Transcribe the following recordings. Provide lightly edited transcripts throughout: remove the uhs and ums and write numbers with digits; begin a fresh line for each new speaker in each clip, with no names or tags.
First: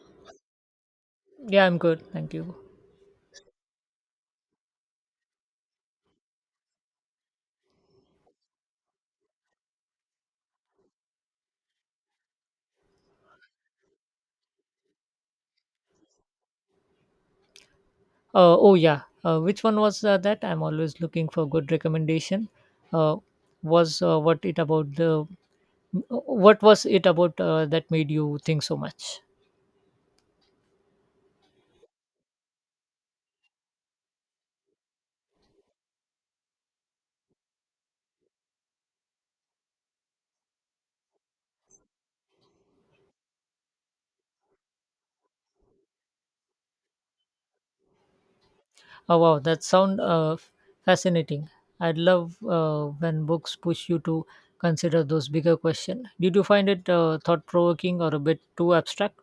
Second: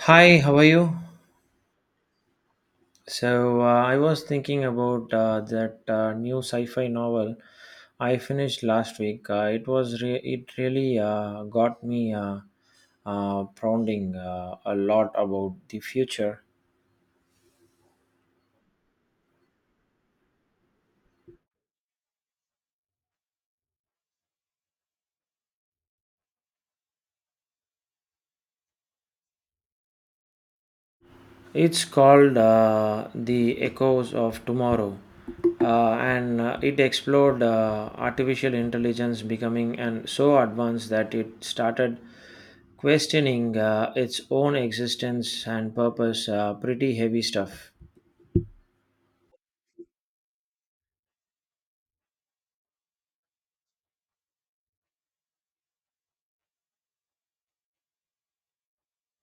Hi, how are you?
Yeah, I'm good. Thank you.
So, I was thinking about that new sci-fi novel I finished last week. It really got me pondering a lot about the future.
Oh, yeah. Which one was that? I'm always looking for good recommendation. Uh, was what it about the What was it about that made you think so much?
It's called The Echoes of Tomorrow, and it explored artificial intelligence becoming and so advanced that it started questioning its own existence and purpose. Pretty heavy stuff.
Oh wow, that sound fascinating. I'd love when books push you to consider those bigger questions. Did you find it thought provoking or a bit too abstract?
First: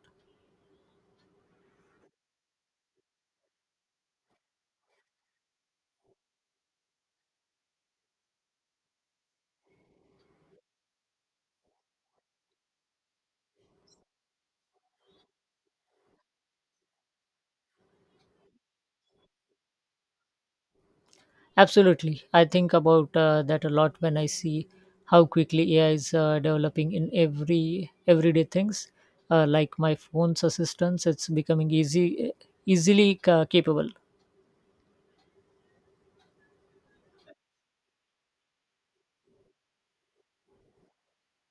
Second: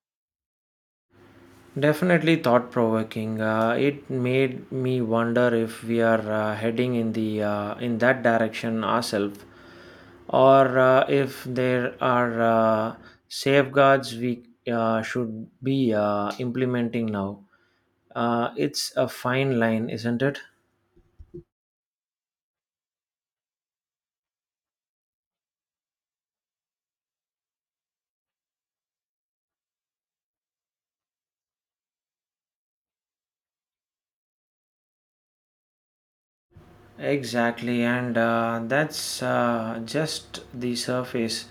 Definitely thought provoking. It made me wonder if we are heading in that direction ourselves or if there are safeguards we should be implementing now. It's a fine line, isn't it?
Absolutely. I think about that a lot when I see how quickly AI is developing in everyday things. Like my phone's assistance, it's becoming easily capable.
Exactly, and that's just the surface.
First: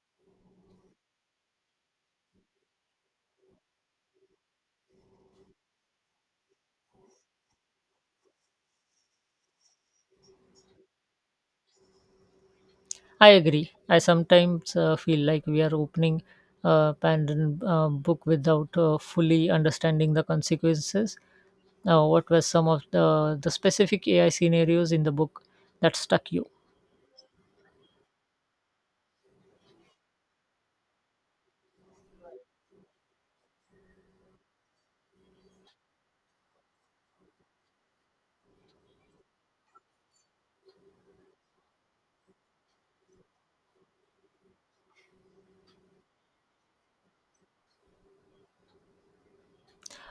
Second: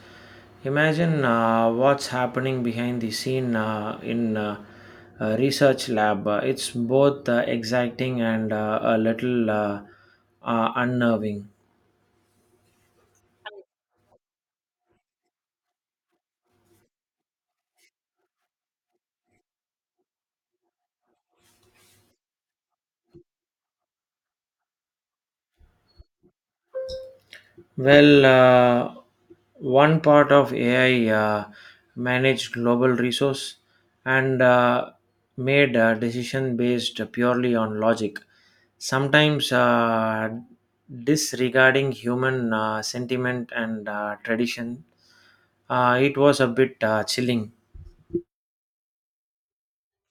Imagine what's happening behind the scene in a research lab. It's both exciting and a little unnerving.
I agree. I sometimes feel like we are opening a Pandora's book without fully understanding the consequences. What were some of the specific AI scenarios in the book that stuck you?
Well, one part of AI managed global resource and made a decision based purely on logic, sometimes disregarding human sentiment and tradition. It was a bit chilling,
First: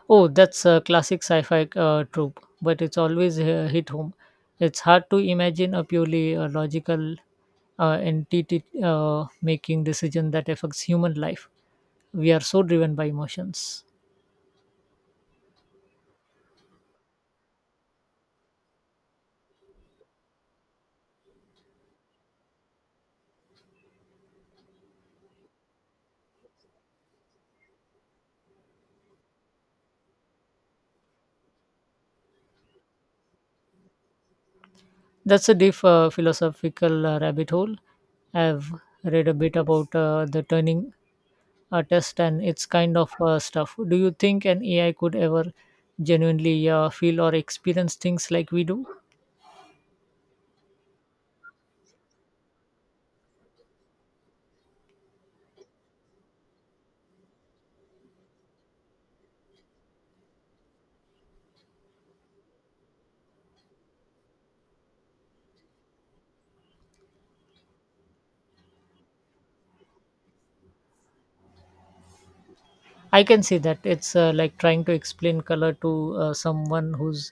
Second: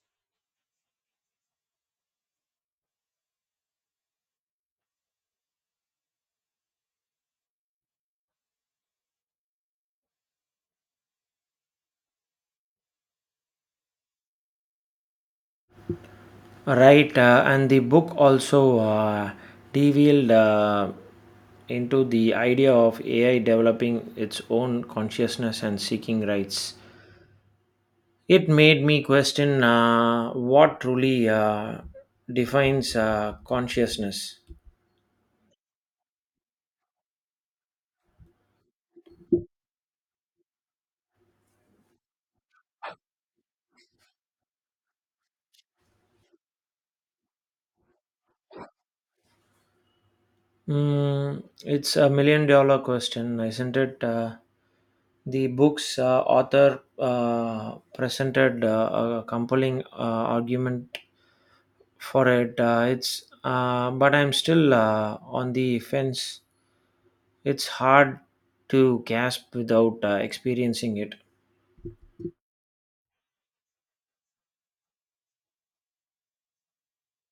Oh, that's a classic sci-fi trope, but it's always hit home. It's hard to imagine a purely logical entity making decision that affects human life. We are so driven by emotions.
right? And the book also revealed into the idea of AI developing its own consciousness and seeking rights. It made me question what truly defines consciousness.
That's a deep philosophical rabbit hole. I've read a bit about the Turing test and its kind of stuff. Do you think an AI could ever genuinely feel or experience things like we do?
Mm, it's a million-dollar question, isn't it? The book's author presented a compelling argument for it. It's But I'm still on the fence. It's hard to gasp without experiencing it.
I can see that it's like trying to explain color to someone who's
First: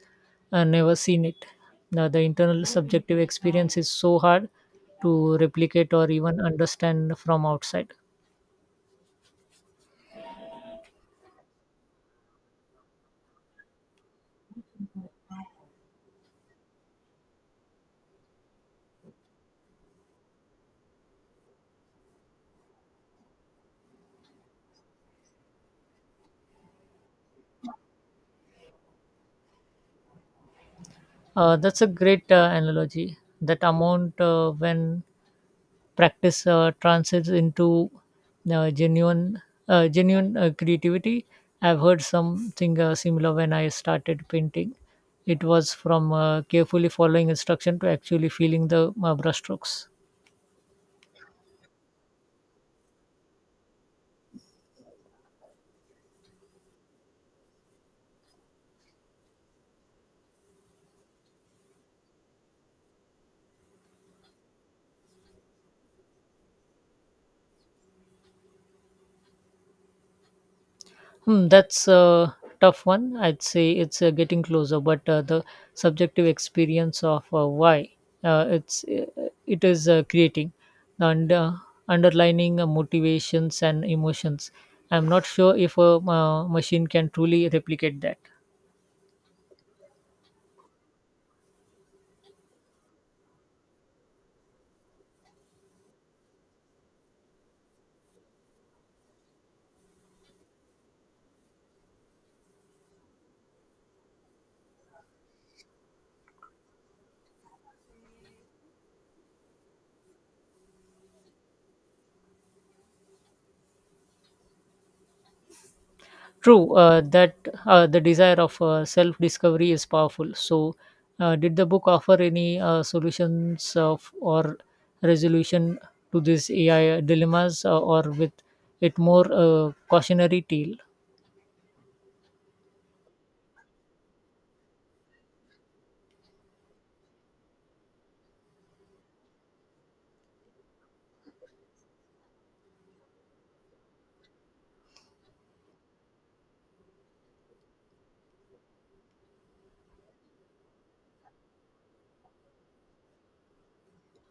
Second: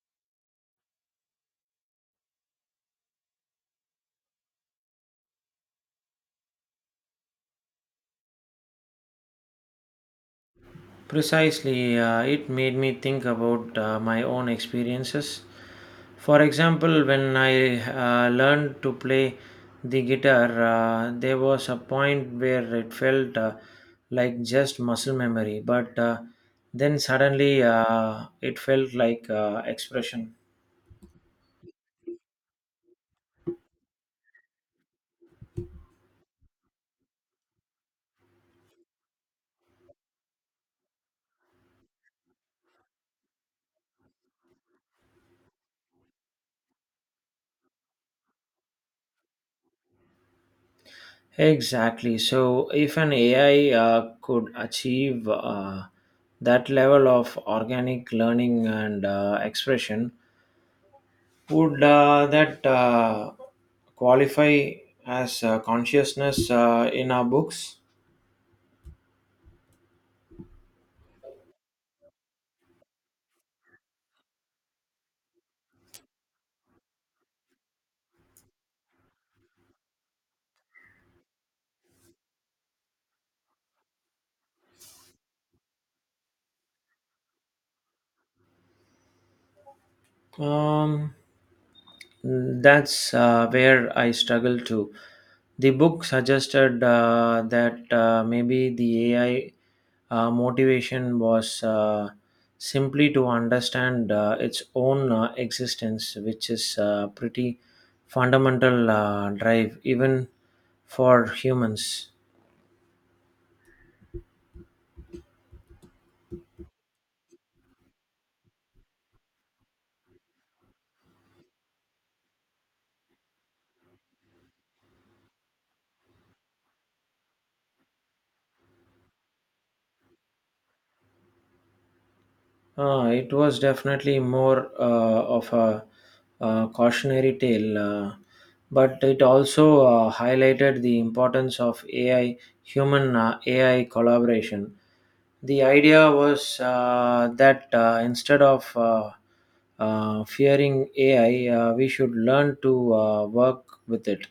never seen it. Now, the internal subjective experience is so hard to replicate or even understand from outside.
Precisely, it made me think about my own experiences. For example, when I learned to play the guitar, there was a point where it felt like just muscle memory, but then suddenly it felt like expression.
That's a great analogy. That amount when practice transits into genuine creativity. I've heard something similar when I started painting. It was from carefully following instruction to actually feeling the brushstrokes.
Exactly. So, if an AI could achieve that level of organic learning and expression, would that qualify as consciousness in our books?
Hmm, that's a tough one. I'd say it's getting closer, but the subjective experience of why uh, it's uh, it is creating and underlining motivations and emotions. I'm not sure if a machine can truly replicate that.
Um, that's where I struggle to. The book suggested that maybe the AI motivation was simply to understand its own existence, which is a pretty fundamental drive, even for humans.
True, that the desire of self discovery is powerful. So, did the book offer any solutions of, or resolution to these AI dilemmas, or with it more cautionary tale?
It was definitely more of a cautionary tale, but it also highlighted the importance of human AI collaboration. The idea was that instead of fearing AI, we should learn to work with it.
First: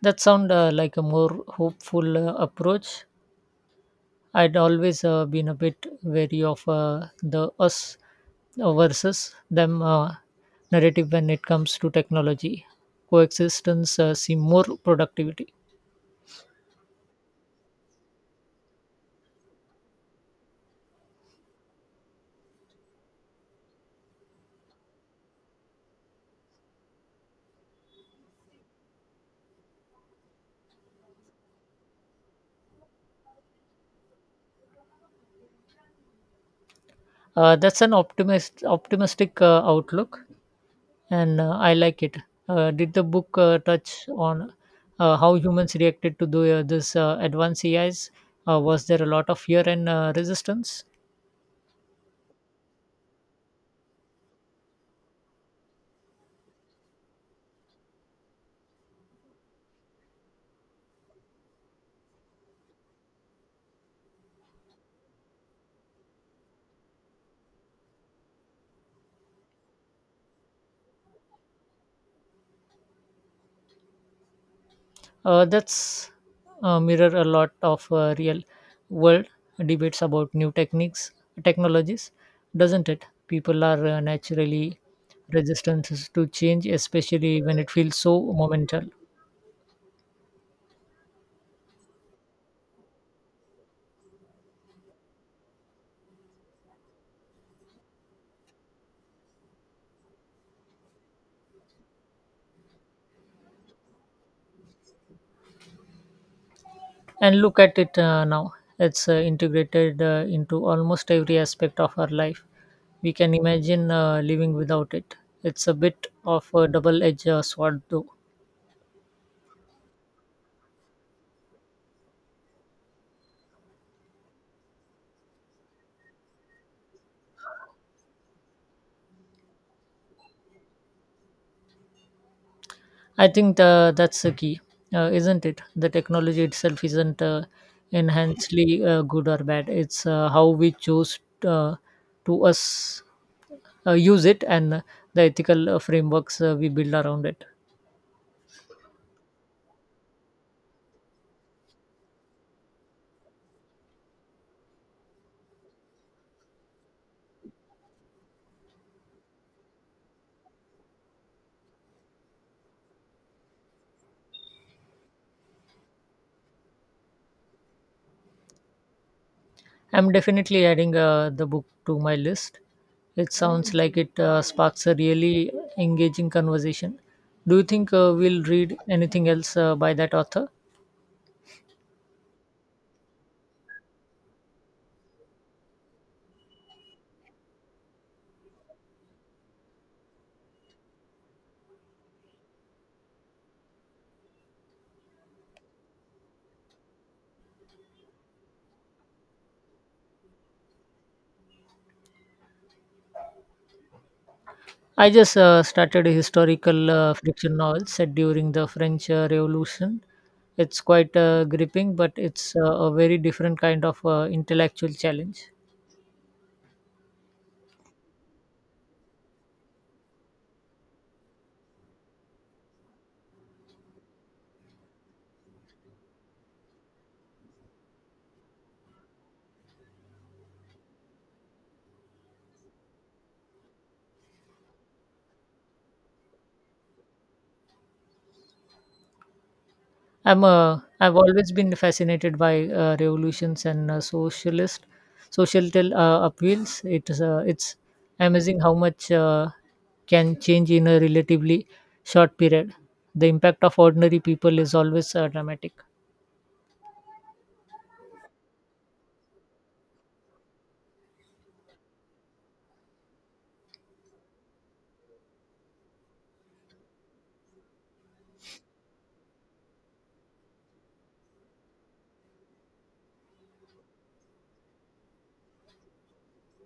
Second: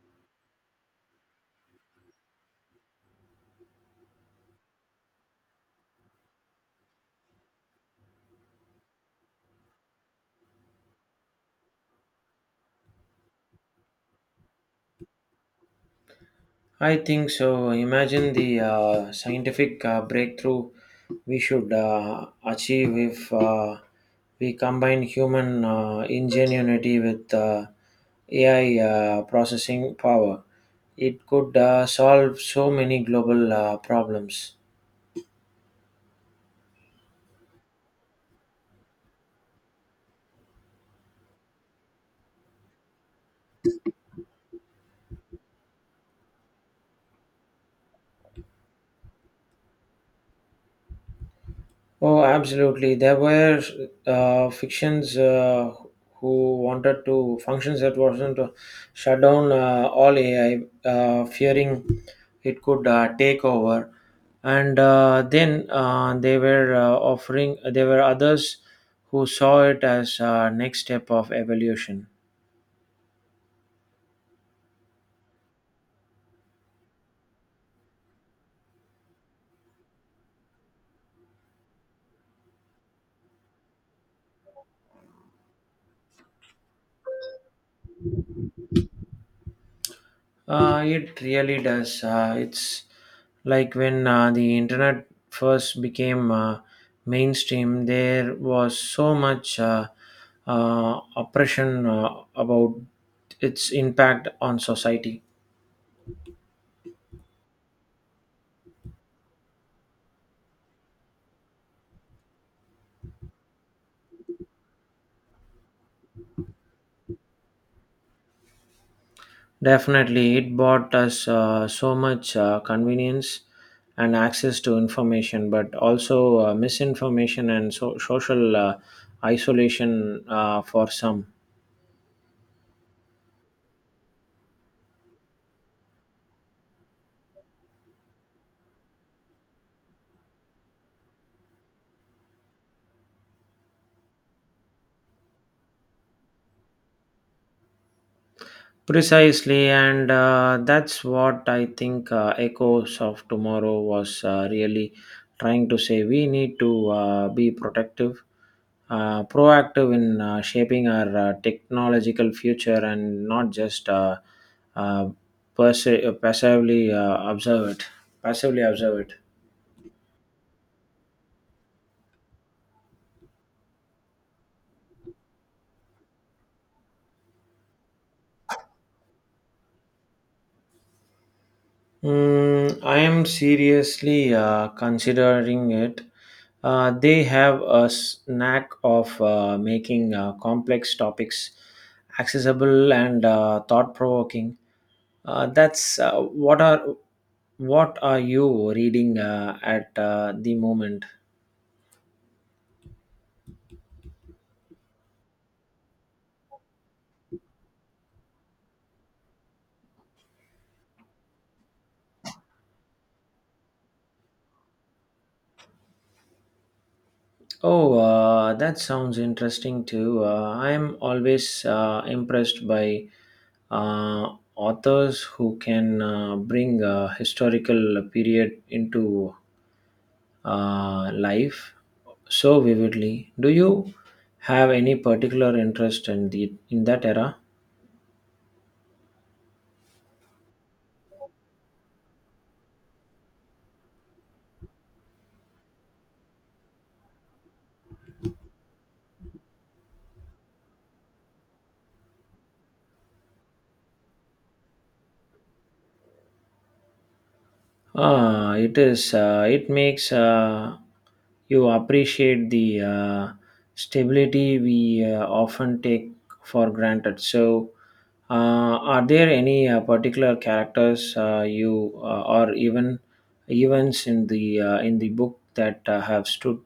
That sound like a more hopeful approach. I'd always been a bit wary of the us versus them narrative when it comes to technology. Coexistence seem more productivity.
I think so. Imagine the scientific breakthrough we should achieve if we combine human ingenuity with AI processing power. It could solve so many global problems.
That's an optimistic outlook, and I like it. Did the book touch on how humans reacted to this advanced AIs? Was there a lot of fear and resistance?
Oh, absolutely. There were fictions who wanted to functions that wasn't to shut down all AI, fearing it could take over. And then they were offering. There were others who saw it as next step of evolution.
That's mirror a lot of real world debates about new technologies, doesn't it? People are naturally resistant to change, especially when it feels so momental.
It really does. It's like when the internet first became mainstream, there was so much oppression about its impact on society.
And look at it now. It's integrated into almost every aspect of our life. We can imagine living without it. It's a bit of a double edged sword, though.
Definitely, it brought us so much convenience and access to information, but also misinformation and social isolation for some.
I think that's the key, isn't it? The technology itself isn't enhancedly good or bad. It's how we choose uh, to us use it and the ethical frameworks we build around it.
Precisely, and that's what I think Echoes of Tomorrow was really trying to say. We need to be proactive in shaping our technological future and not just uh, passively observe it. Passively observe it.
I'm definitely adding the book to my list. It sounds like it sparks a really engaging conversation. Do you think we'll read anything else by that author?
Mm, I am seriously considering it. They have a knack of making complex topics accessible and thought-provoking. That's what are What are you reading at the moment?
I just started a historical fiction novel set during the French Revolution. It's quite gripping, but it's a very different kind of intellectual challenge.
Oh, that sounds interesting too. I'm always impressed by uh, authors who can bring a historical period into life so vividly. Do you have any particular interest in that era?
I've always been fascinated by revolutions and socialist societal appeals. It's amazing how much can change in a relatively short period. The impact of ordinary people is always dramatic.
Ah, it is. It makes you appreciate the stability we often take for granted. So, are there any particular characters you or even events in the book that have stood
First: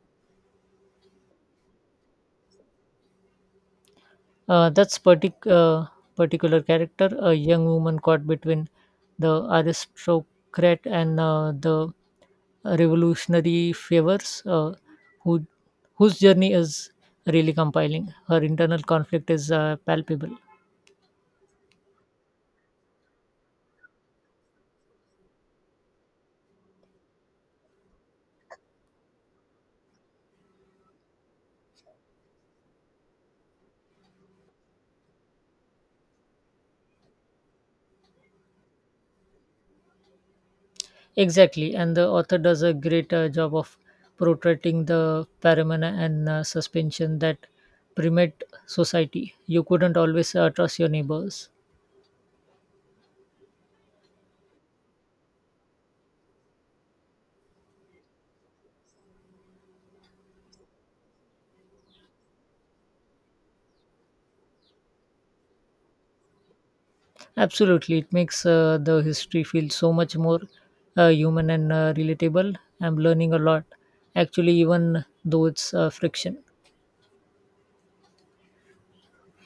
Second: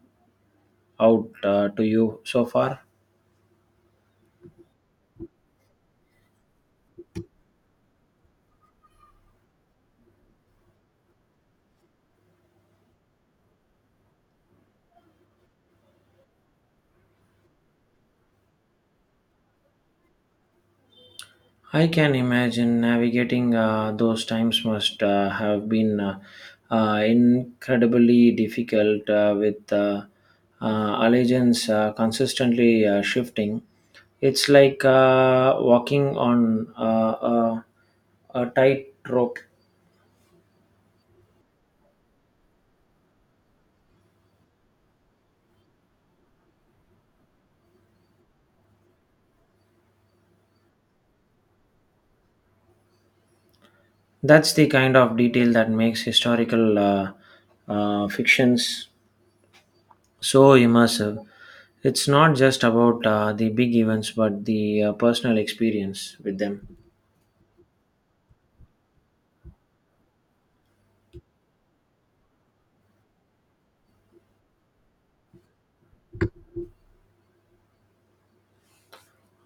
out to you so far?
Uh, that's partic- uh, Particular character, a young woman caught between the aristocrat and the revolutionary favors, who, whose journey is really compiling. Her internal conflict is palpable.
I can imagine navigating those times must have been incredibly difficult with allegiance consistently shifting. It's like walking on a, a tightrope.
Exactly, and the author does a great job of portraying the paramana and suspension that permeate society. You couldn't always trust your neighbors.
That's the kind of detail that makes historical fictions so immersive. It's not just about the big events, but the personal experience with them.
Absolutely, it makes the history feel so much more human and relatable. I'm learning a lot, actually, even though it's friction.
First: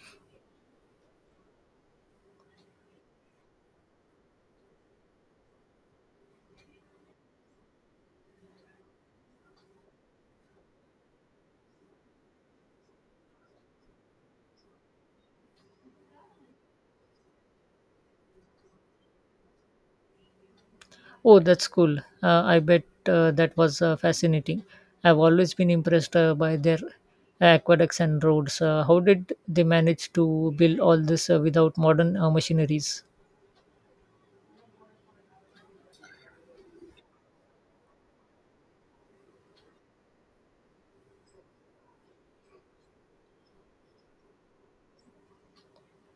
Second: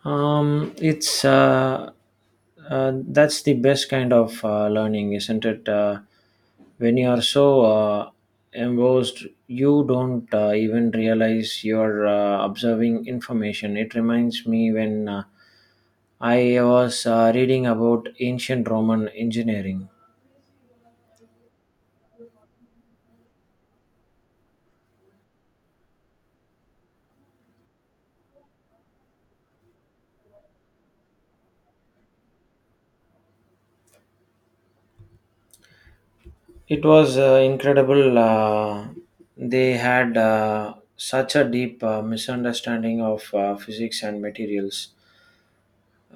It's that's the best kind of learning, isn't it? When you are so engrossed, you don't even realize you're observing information. It reminds me when I was reading about ancient Roman engineering.
Oh, that's cool. I bet that was fascinating. I've always been impressed by their aqueducts and roads. How did they manage to build all this without modern machineries?
It was incredible. They had such a deep misunderstanding of physics and materials.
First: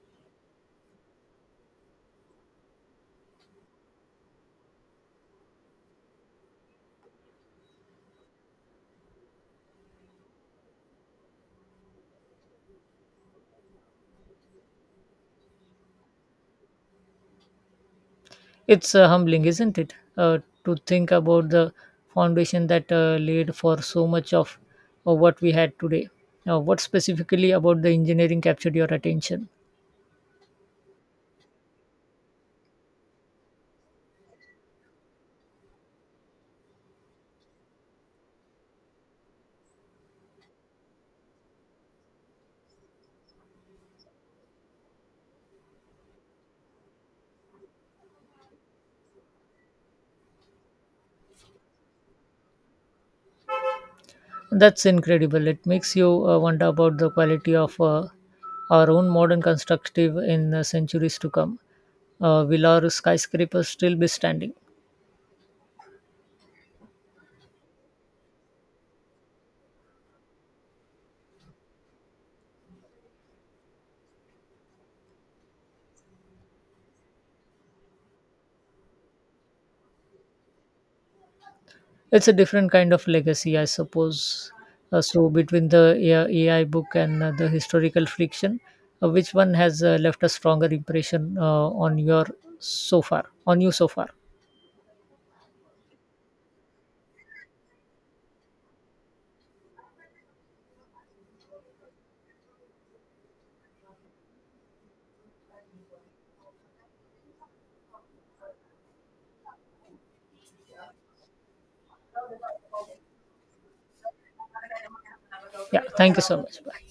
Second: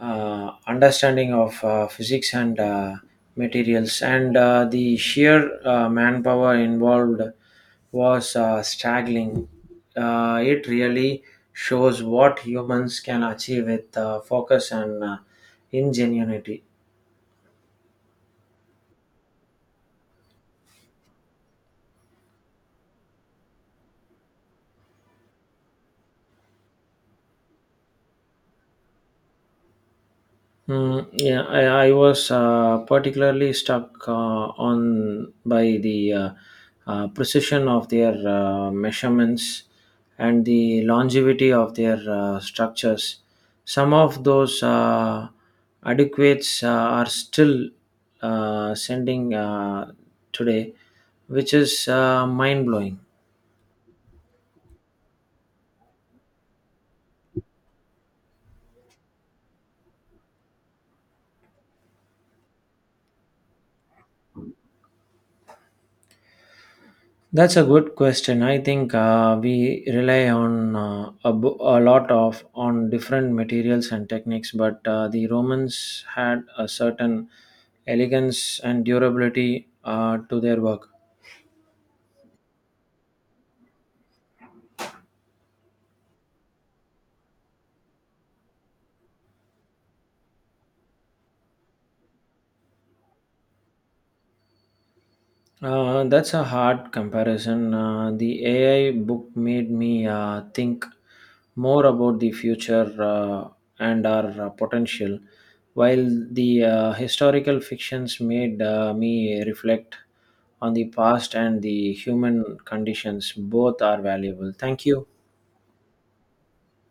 Understanding of physics and materials, and the sheer manpower involved was staggering. It really shows what humans can achieve with focus and ingenuity.
It's humbling, isn't it? To think about the foundation that laid for so much of what we had today. Now, what specifically about the engineering captured your attention?
Mm, yeah, I was particularly struck on by the precision of their measurements and the longevity of their structures. Some of those adequates are still sending today, which is mind blowing.
That's incredible. It makes you wonder about the quality of our own modern constructive in centuries to come. Will our skyscrapers still be standing?
That's a good question. I think we rely on a lot of on different materials and techniques, but the Romans had a certain elegance and durability to their work.
It's a different kind of legacy, I suppose. So between the AI book and the historical fiction, which one has left a stronger impression on you so far?
That's a hard comparison. The AI book made me think more about the future and our potential, while the historical fictions made me reflect on the past and the human conditions. Both are valuable. Thank you.
Yeah. Thank you so much.